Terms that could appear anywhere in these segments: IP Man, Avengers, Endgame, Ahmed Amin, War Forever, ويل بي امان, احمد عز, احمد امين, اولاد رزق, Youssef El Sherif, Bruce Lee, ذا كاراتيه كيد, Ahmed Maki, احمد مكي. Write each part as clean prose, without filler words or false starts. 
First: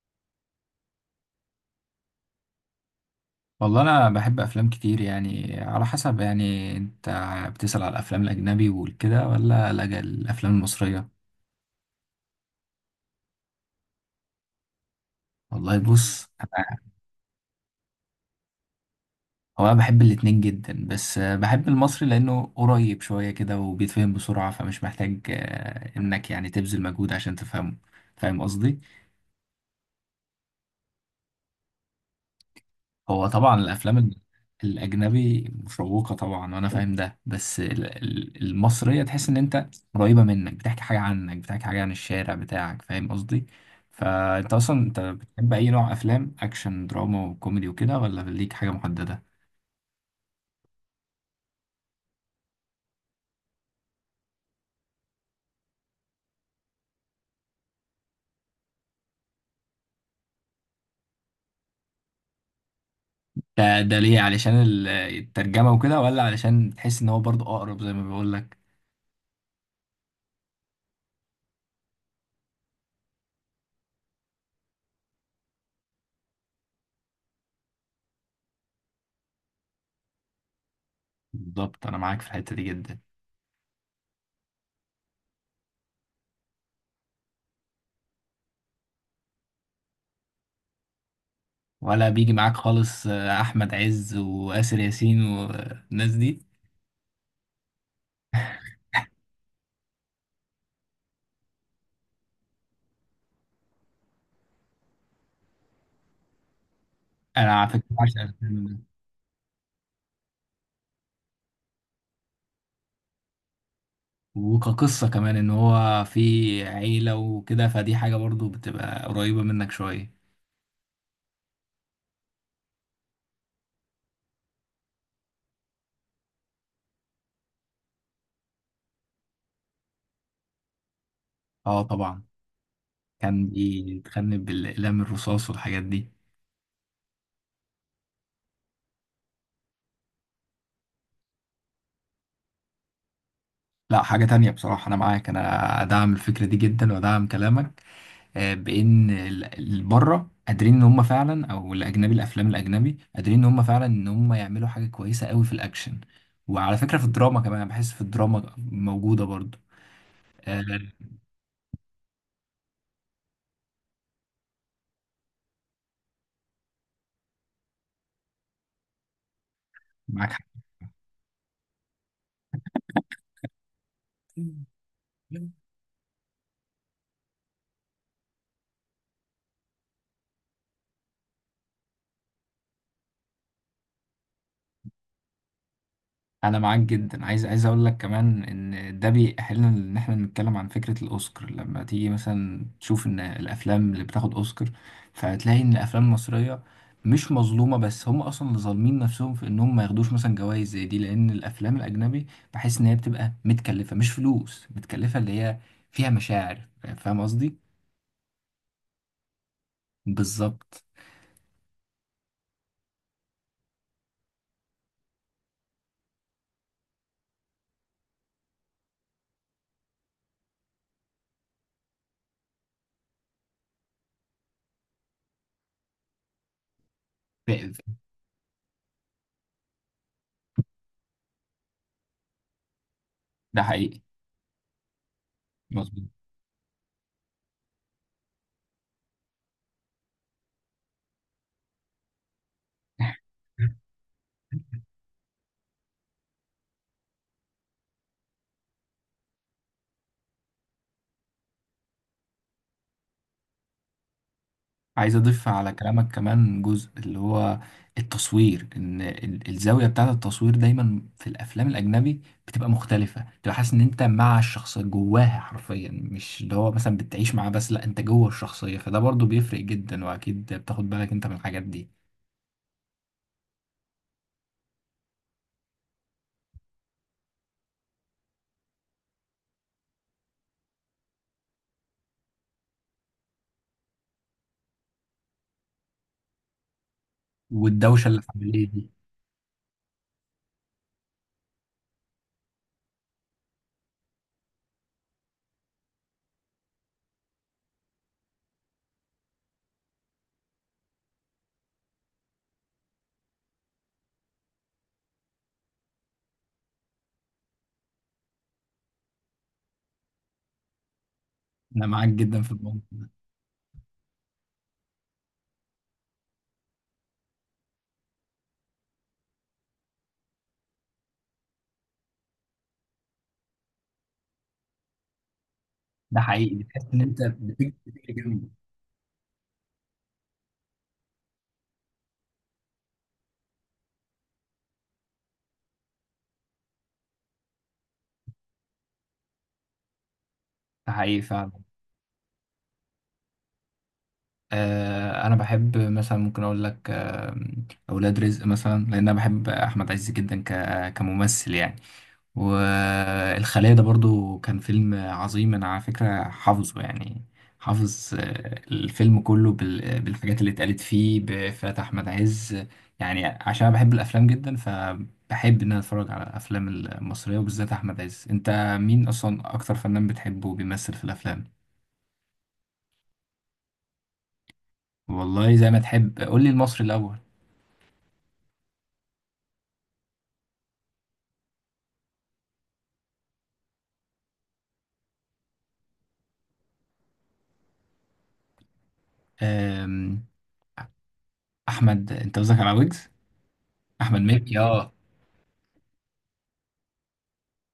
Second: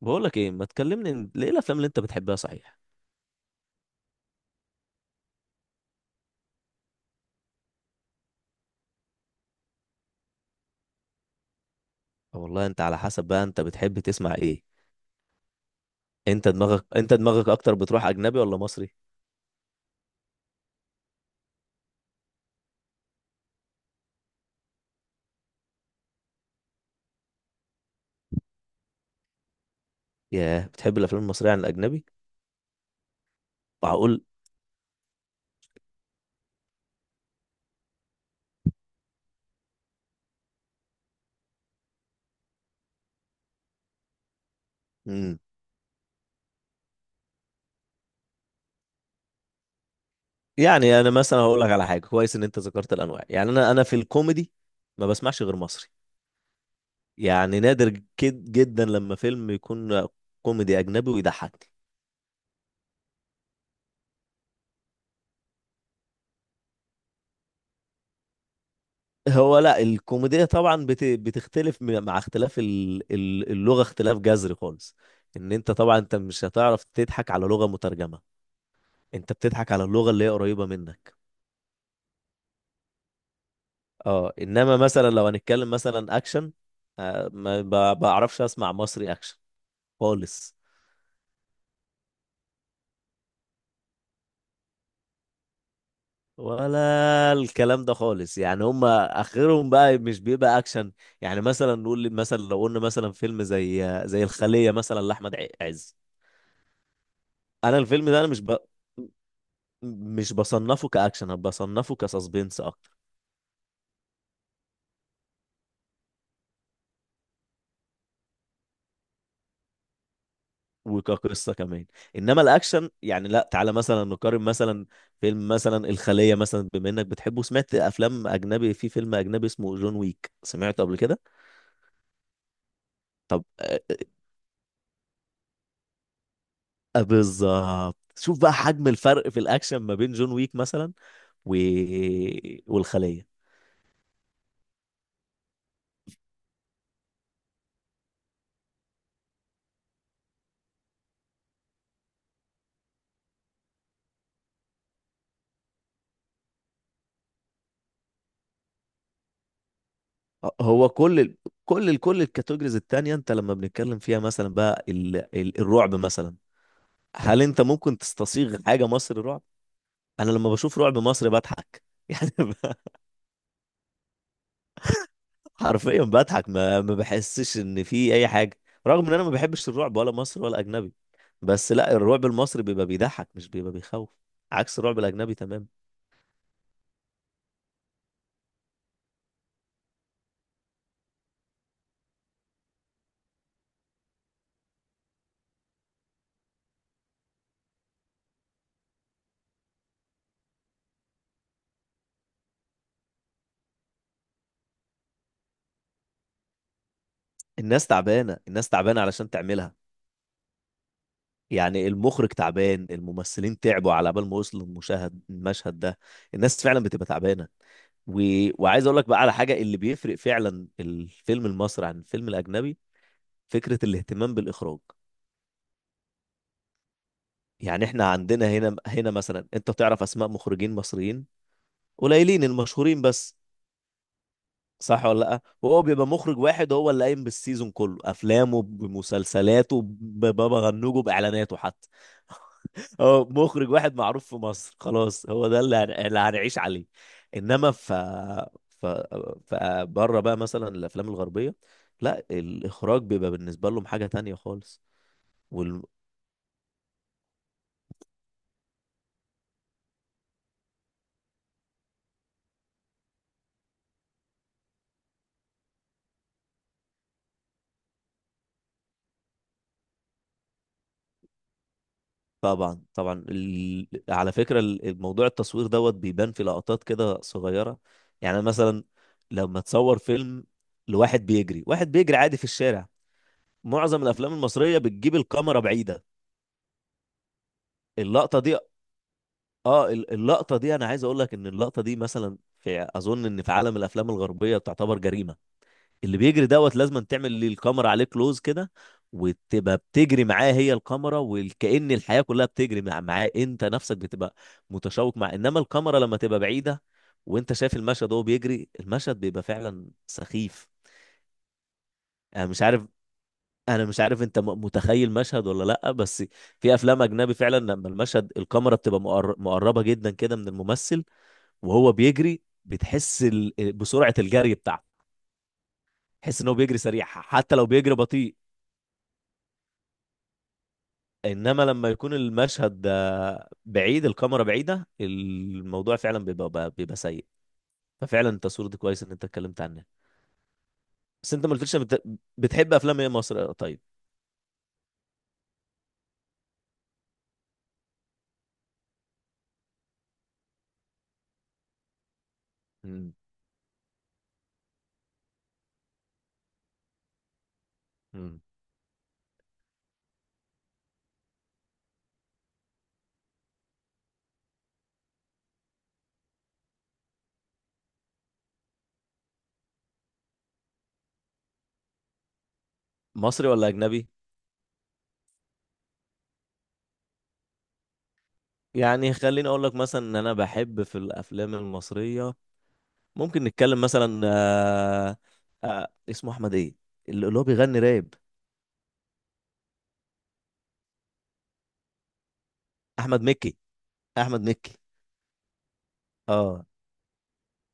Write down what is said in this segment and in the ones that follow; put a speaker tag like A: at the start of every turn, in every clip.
A: بقول لك ايه ما تكلمني ليه الافلام اللي انت بتحبها؟ صحيح.
B: والله انا بحب افلام كتير، يعني على حسب. يعني انت بتسأل على الافلام الاجنبي والكده ولا لا الافلام المصرية؟
A: أه، والله انت على حسب بقى، انت بتحب تسمع ايه؟
B: والله بص،
A: انت دماغك انت دماغك اكتر، بتروح اجنبي ولا مصري؟
B: هو انا بحب الاتنين جدا، بس بحب المصري لانه قريب شوية كده وبيتفهم بسرعة، فمش محتاج انك يعني تبذل مجهود عشان تفهمه. فاهم قصدي؟
A: ياه، بتحب الافلام المصريه عن الاجنبي؟
B: هو طبعا
A: معقول.
B: الاجنبي مشوقه طبعا وانا فاهم ده، بس المصريه تحس ان انت قريبه منك، بتحكي حاجه عنك، بتحكي حاجه عن الشارع بتاعك. فاهم قصدي؟ فانت اصلا
A: امم
B: بتحب اي نوع، افلام اكشن دراما وكوميدي وكده، ولا ليك حاجه محدده؟
A: يعني انا مثلا هقول لك على حاجه كويس ان انت ذكرت الانواع. يعني انا في الكوميدي ما بسمعش غير مصري، يعني نادر جد جدا لما فيلم يكون كوميدي اجنبي ويضحكني.
B: ده ليه، علشان الترجمه وكده، ولا علشان تحس ان هو برضو اقرب زي ما بقول لك؟
A: هو لا، الكوميديا طبعا بتختلف مع اختلاف اللغة، اختلاف جذري خالص. ان انت طبعا انت مش هتعرف تضحك على لغة مترجمة، انت بتضحك على اللغة اللي هي قريبة منك.
B: بالظبط، انا معاك في الحته دي جدا.
A: اه، انما مثلا لو هنتكلم مثلا اكشن، ما بعرفش اسمع مصري اكشن خالص،
B: ولا بيجي معاك خالص احمد عز واسر ياسين والناس دي؟
A: ولا الكلام ده خالص، يعني هم اخرهم بقى مش بيبقى اكشن. يعني مثلا مثلا لو قلنا مثلا فيلم زي الخلية مثلا لاحمد عز.
B: انا على
A: انا
B: فكره
A: الفيلم
B: بعشق
A: ده انا
B: الفيلم ده.
A: مش بصنفه كأكشن، أنا بصنفه كسسبنس أكتر،
B: وكقصة كمان، ان هو في عيلة وكده، فدي حاجة برضو بتبقى قريبة منك شوية.
A: وكقصة كمان. إنما الأكشن، يعني لا، تعالى مثلا نقارن مثلا فيلم مثلا الخلية مثلا، بما إنك بتحبه سمعت أفلام أجنبي. في فيلم أجنبي اسمه جون ويك، سمعته قبل كده؟
B: اه طبعا، كان
A: آه،
B: بيتخنب بالاقلام الرصاص والحاجات دي.
A: آه، بالظبط. شوف بقى حجم الفرق في الأكشن ما بين جون ويك مثلا و... والخلية.
B: لا حاجة تانية بصراحة، انا معاك، انا ادعم الفكرة دي جدا وادعم كلامك. بان بره قادرين ان هم فعلا، او الافلام الاجنبي قادرين ان هم فعلا ان هم يعملوا حاجة كويسة قوي في الاكشن. وعلى فكرة في الدراما كمان، أنا بحس في الدراما موجودة برضو.
A: آه،
B: آه،
A: هو كل كل الكاتيجوريز التانية أنت لما بنتكلم فيها مثلا، بقى الرعب مثلا، هل أنت ممكن تستصيغ حاجة مصري رعب؟ انا
B: معاك
A: لما بشوف رعب مصري بضحك. يعني
B: حق.
A: حرفيا بضحك، ما بحسش ان في اي حاجه. رغم ان انا ما بحبش الرعب ولا مصري ولا اجنبي، بس لا، الرعب المصري بيبقى بيضحك مش بيبقى بيخوف، عكس الرعب الاجنبي تمام.
B: انا معاك جدا. عايز اقول لك كمان ان ده بيأهلنا ان احنا نتكلم عن فكرة الاوسكار. لما تيجي مثلا تشوف ان الافلام اللي بتاخد اوسكار، فهتلاقي ان الافلام المصرية مش مظلومة، بس هم اصلا اللي ظالمين نفسهم في انهم ما ياخدوش مثلا جوائز زي دي، لان الافلام الاجنبي بحس ان هي بتبقى متكلفة، مش فلوس متكلفة، اللي هي فيها مشاعر. فاهم قصدي؟
A: الناس تعبانه، الناس تعبانه علشان تعملها.
B: بالظبط.
A: يعني المخرج تعبان، الممثلين تعبوا على بال ما وصلوا المشهد ده، الناس فعلا بتبقى تعبانه. و... وعايز اقول لك بقى على حاجه اللي بيفرق فعلا الفيلم المصري عن الفيلم الاجنبي: فكره الاهتمام بالاخراج.
B: ف-
A: يعني
B: ف-
A: احنا عندنا هنا مثلا، انت بتعرف اسماء مخرجين مصريين قليلين المشهورين بس،
B: ده حقيقي.
A: صح ولا لا؟ وهو بيبقى
B: مظبوط.
A: مخرج واحد هو اللي قايم بالسيزون كله، افلامه بمسلسلاته ببابا غنوجه باعلاناته حتى. هو مخرج واحد معروف في مصر خلاص، هو ده اللي اللي هنعيش عليه. انما ف ف ف بره بقى مثلا الافلام الغربيه، لا، الاخراج بيبقى بالنسبه لهم حاجه تانية خالص.
B: عايز اضيف على كلامك كمان جزء، اللي هو التصوير. ان الزاويه بتاعه التصوير دايما في الافلام الاجنبي بتبقى مختلفه، بتبقى حاسس ان انت مع الشخصيه جواها حرفيا، مش اللي هو مثلا بتعيش معاه، بس لا انت جوه الشخصيه، فده برضو بيفرق جدا، واكيد بتاخد بالك انت من الحاجات دي.
A: طبعا طبعا، على فكرة الموضوع التصوير دوت بيبان في لقطات كده صغيرة. يعني مثلا لما تصور فيلم لواحد بيجري، واحد بيجري عادي في الشارع، معظم الافلام المصرية بتجيب الكاميرا بعيدة.
B: والدوشه اللي
A: اللقطة دي،
B: حواليه دي.
A: اه، اللقطة دي، انا عايز اقول لك ان اللقطة دي مثلا، في اظن ان في عالم الافلام الغربية تعتبر جريمة. اللي بيجري دوت لازم تعمل لي الكاميرا عليه كلوز كده، وتبقى بتجري معاه هي الكاميرا، وكأن الحياة كلها بتجري معاه، انت نفسك بتبقى متشوق مع. انما الكاميرا لما تبقى بعيدة وانت شايف المشهد وهو بيجري، المشهد بيبقى فعلا سخيف.
B: انا معاك جدا
A: انا
B: في
A: مش
B: الموضوع.
A: عارف انا مش عارف انت متخيل مشهد ولا لا، بس في افلام اجنبي فعلا لما المشهد الكاميرا بتبقى مقربة جدا كده من الممثل وهو بيجري، بتحس بسرعة الجري بتاعته.
B: ده
A: تحس ان هو
B: حقيقي،
A: بيجري
B: بتحس ان
A: سريع
B: انت
A: حتى لو
B: بتجري
A: بيجري
B: بتجري
A: بطيء.
B: جنبه.
A: انما لما يكون المشهد ده بعيد الكاميرا بعيده، الموضوع فعلا بيبقى بيبقى سيء. ففعلا التصوير ده كويس ان انت اتكلمت عنه.
B: ده حقيقي
A: بس انت
B: فعلا.
A: ما قلتليش بتحب افلام ايه مصر؟ طيب.
B: انا بحب مثلا، ممكن اقول لك اولاد رزق مثلا، لان انا بحب احمد عز جدا كممثل يعني.
A: مم.
B: والخلية ده برضو كان فيلم عظيم، انا على فكرة حافظه يعني. حافظ
A: مم.
B: الفيلم كله بالحاجات اللي اتقالت فيه بإفيهات احمد عز. يعني عشان أنا بحب الافلام جدا، فبحب ان انا اتفرج على الافلام المصرية، وبالذات احمد عز. انت مين اصلا اكتر فنان بتحبه بيمثل في الافلام؟
A: مصري ولا اجنبي؟
B: والله زي ما تحب، قول لي المصري الاول.
A: يعني خليني اقول لك مثلا ان انا بحب في الافلام المصريه، ممكن نتكلم مثلا. اسمه احمد ايه، اللي هو بيغني راب.
B: آم، احمد، انت قصدك على ويجز؟
A: احمد مكي.
B: احمد
A: احمد
B: مكي،
A: مكي،
B: اه.
A: اه.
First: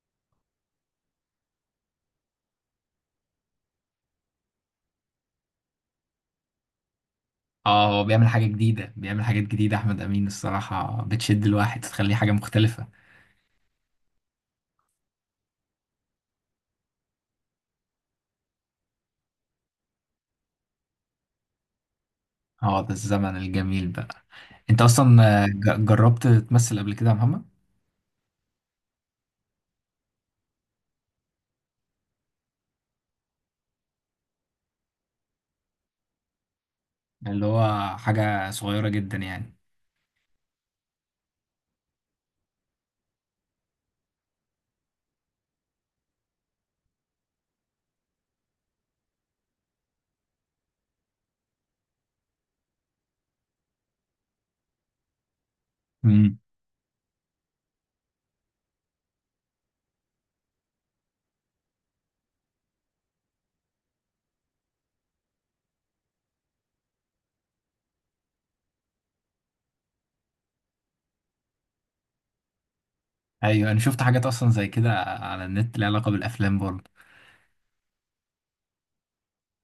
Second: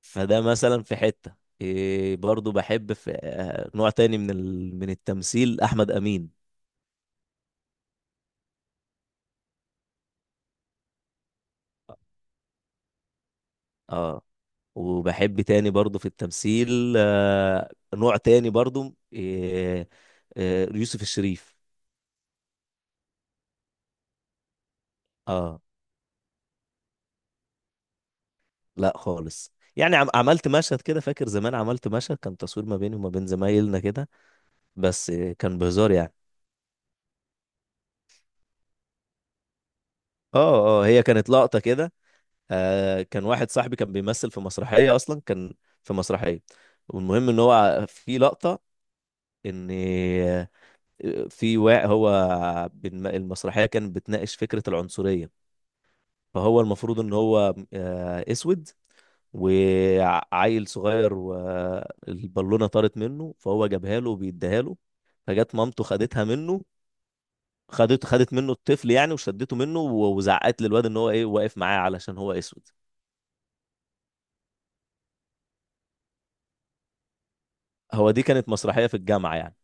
A: فده مثلا في حتة. إيه، برضو بحب في نوع تاني من من التمثيل، أحمد أمين.
B: اه، هو بيعمل حاجه جديده، بيعمل حاجات جديده. احمد امين الصراحه بتشد الواحد، تخليه حاجه مختلفه.
A: اه، وبحب تاني برضو في التمثيل نوع تاني برضو، إيه، يوسف الشريف.
B: اه، ده الزمن الجميل بقى. انت اصلا،
A: اه.
B: جربت تمثل قبل كده يا محمد؟
A: لا خالص، يعني عملت مشهد كده، فاكر زمان عملت مشهد كان تصوير ما بيني وما بين زمايلنا كده، بس كان بهزار يعني.
B: اللي هو حاجه صغيره جدا يعني.
A: اه اه، هي كانت لقطة كده. كان واحد صاحبي كان بيمثل في مسرحية، أصلا كان في مسرحية. والمهم ان هو في لقطة ان في واقع هو المسرحيه كانت بتناقش فكره العنصريه.
B: امم.
A: فهو المفروض ان هو اسود، وعيل صغير والبالونه طارت منه فهو جابها له وبيديها له، فجت مامته خدتها منه، خدت منه الطفل يعني وشدته منه وزعقت للواد ان هو ايه واقف معاه علشان هو اسود.
B: ايوه، انا شفت حاجات اصلا زي كده على النت ليها علاقه بالافلام برضه.
A: هو دي كانت مسرحيه في الجامعه يعني،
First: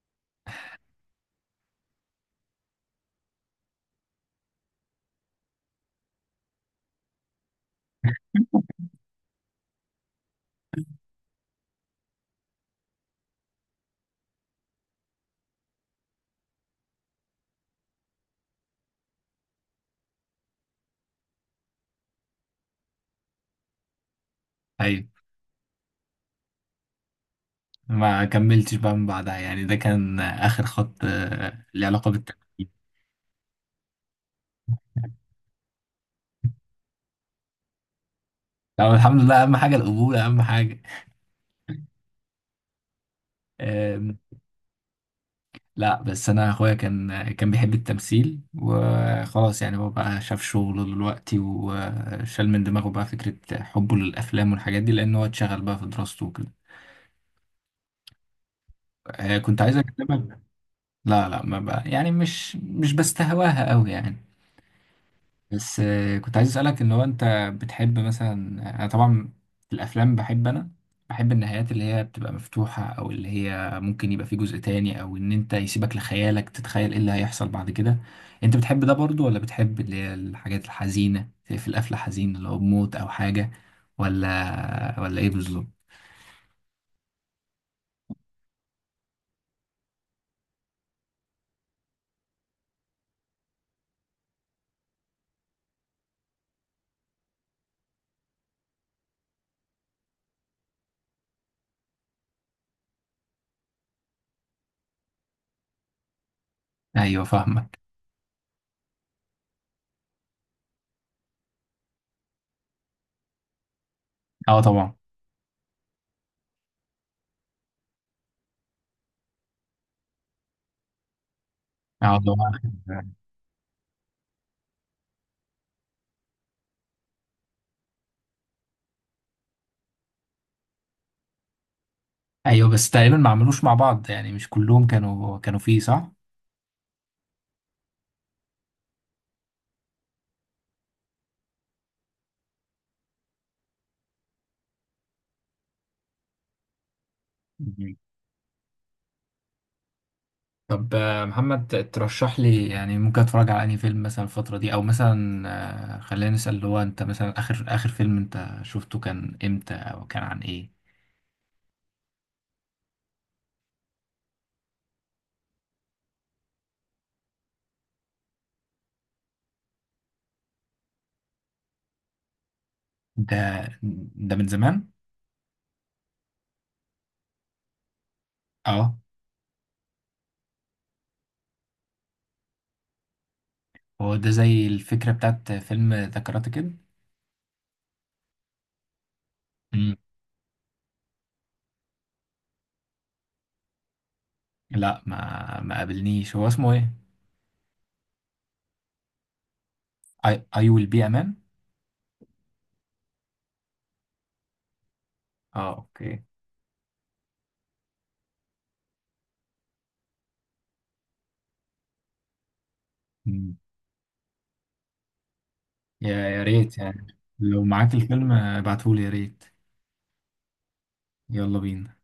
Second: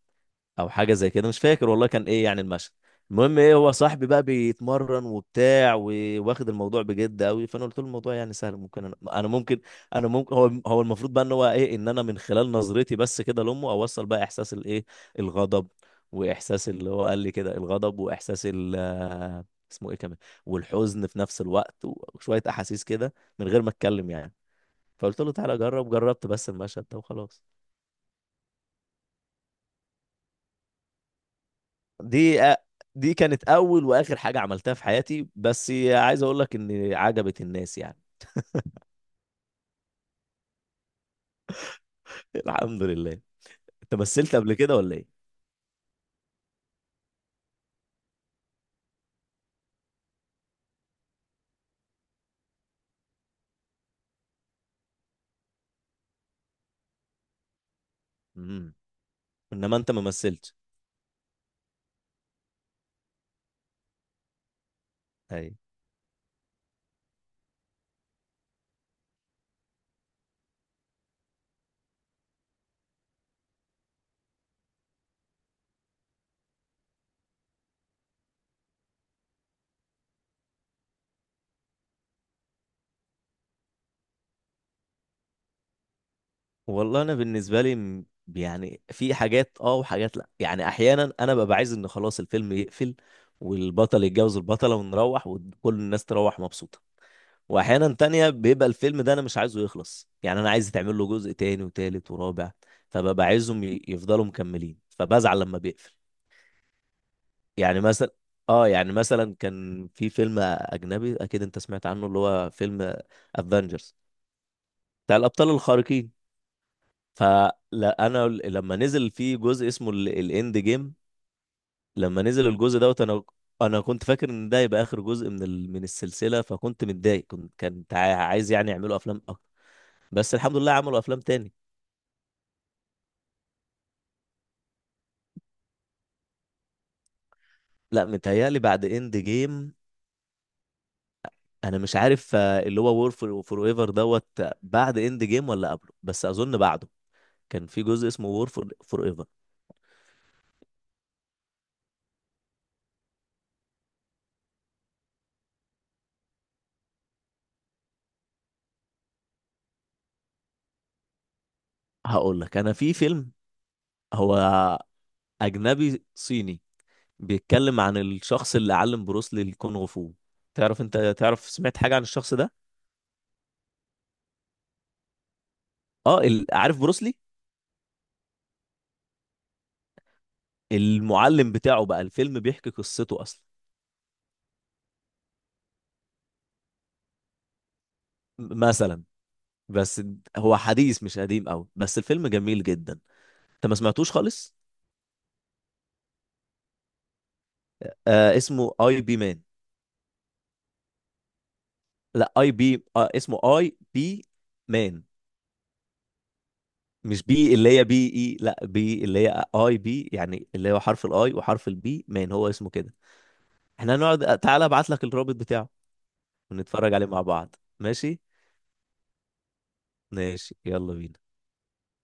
A: او حاجه زي كده مش فاكر والله كان ايه يعني المشهد. المهم، ايه، هو صاحبي بقى بيتمرن وبتاع وواخد الموضوع بجد قوي، فانا قلت له الموضوع يعني سهل، ممكن أنا ممكن انا ممكن، هو المفروض بقى ان هو ايه، ان انا من خلال نظرتي بس كده لامه اوصل بقى احساس الايه، الغضب، واحساس اللي هو قال لي كده الغضب، واحساس ال اسمه ايه كمان، والحزن في نفس الوقت، وشويه احاسيس كده من غير ما اتكلم يعني.
B: ايوه،
A: فقلت له تعالى جرب، جربت بس المشهد ده وخلاص.
B: ما كملتش بقى من بعدها يعني؟ ده كان اخر خط ليه علاقه
A: دي
B: بالتمثيل؟
A: دي كانت اول واخر حاجه عملتها في حياتي، بس عايز اقول لك ان عجبت الناس يعني.
B: طب الحمد لله، اهم حاجه القبول، اهم حاجه.
A: الحمد لله. انت مثلت قبل كده ولا ايه؟
B: لا، بس انا اخويا كان بيحب التمثيل وخلاص يعني، هو بقى شاف شغله دلوقتي، وشال من دماغه بقى فكرة حبه للافلام والحاجات دي، لان هو اتشغل بقى في دراسته وكده.
A: امم
B: كنت عايز
A: انما انت ما
B: اكلمك.
A: مثلتش؟
B: لا لا، ما بقى يعني، مش بستهواها قوي يعني.
A: اي،
B: بس كنت عايز اسالك ان هو انت بتحب مثلا، انا طبعا في الافلام بحب انا، بحب النهايات اللي هي بتبقى مفتوحه، او اللي هي ممكن يبقى في جزء تاني، او ان انت يسيبك لخيالك تتخيل ايه اللي هيحصل بعد كده. انت بتحب ده برضو، ولا بتحب اللي هي الحاجات الحزينه في القفله، حزين اللي هو بموت او حاجه، ولا ايه بالظبط؟
A: والله انا بالنسبه لي يعني في حاجات اه وحاجات لا. يعني احيانا انا ببقى عايز ان خلاص الفيلم يقفل والبطل يتجوز البطله ونروح وكل الناس تروح مبسوطه، واحيانا تانية بيبقى الفيلم ده انا مش عايزه يخلص، يعني انا عايز تعمل له جزء تاني وتالت ورابع، فببقى عايزهم يفضلوا مكملين، فبزعل لما بيقفل.
B: ايوه، فاهمك.
A: يعني مثلا، اه، يعني مثلا كان في فيلم اجنبي اكيد انت سمعت عنه اللي هو فيلم افنجرز
B: اه طبعا.
A: بتاع الابطال الخارقين، فلا انا لما نزل في جزء اسمه الاند جيم،
B: اه
A: لما نزل
B: طبعا.
A: الجزء دوت، انا كنت فاكر ان ده يبقى اخر جزء من من السلسله، فكنت متضايق، كنت عايز يعني يعملوا افلام اكتر، بس الحمد لله عملوا افلام تاني.
B: ايوه، بس تقريبا ما عملوش مع بعض يعني، مش كلهم كانوا فيه، صح؟
A: لا متهيألي بعد اند جيم، انا مش عارف اللي هو وور فور فور ايفر دوت بعد اند جيم ولا قبله، بس اظن بعده. كان في جزء اسمه وور فور فور ايفر.
B: طب محمد، ترشح لي يعني ممكن اتفرج على انهي فيلم مثلا الفترة دي، او مثلا، خلينا نسأل اللي هو، انت مثلا اخر فيلم انت شفته كان امتى او كان عن ايه؟
A: هقول لك انا في فيلم، هو اجنبي صيني، بيتكلم عن الشخص اللي علم بروسلي الكونغ فو. انت تعرف سمعت حاجة عن الشخص ده؟
B: ده ده من زمان.
A: اه، عارف بروسلي؟
B: اه.
A: المعلم بتاعه بقى، الفيلم بيحكي قصته اصلا.
B: هو ده زي الفكرة بتاعت فيلم ذا كاراتيه كيد.
A: مثلا،
B: مم.
A: بس. هو حديث مش قديم قوي بس الفيلم جميل جدا. انت ما سمعتوش خالص؟
B: لا، ما ما قابلنيش، هو اسمه ايه؟
A: اسمه اي بي مان.
B: اي، اي ويل بي امان؟
A: لا اي بي، اسمه اي بي مان.
B: اه، اوكي.
A: مش بي اللي هي بي اي، لا بي اللي هي اي بي، يعني اللي هو حرف الاي وحرف البي مان، هو اسمه كده.
B: مم.
A: احنا هنقعد، تعالى ابعت لك الرابط بتاعه
B: يا يا ريت
A: ونتفرج عليه
B: يعني.
A: مع بعض،
B: لو معاك
A: ماشي؟
B: الفيلم ابعتهولي يا ريت.
A: ماشي، يلا بينا.
B: يلا بينا.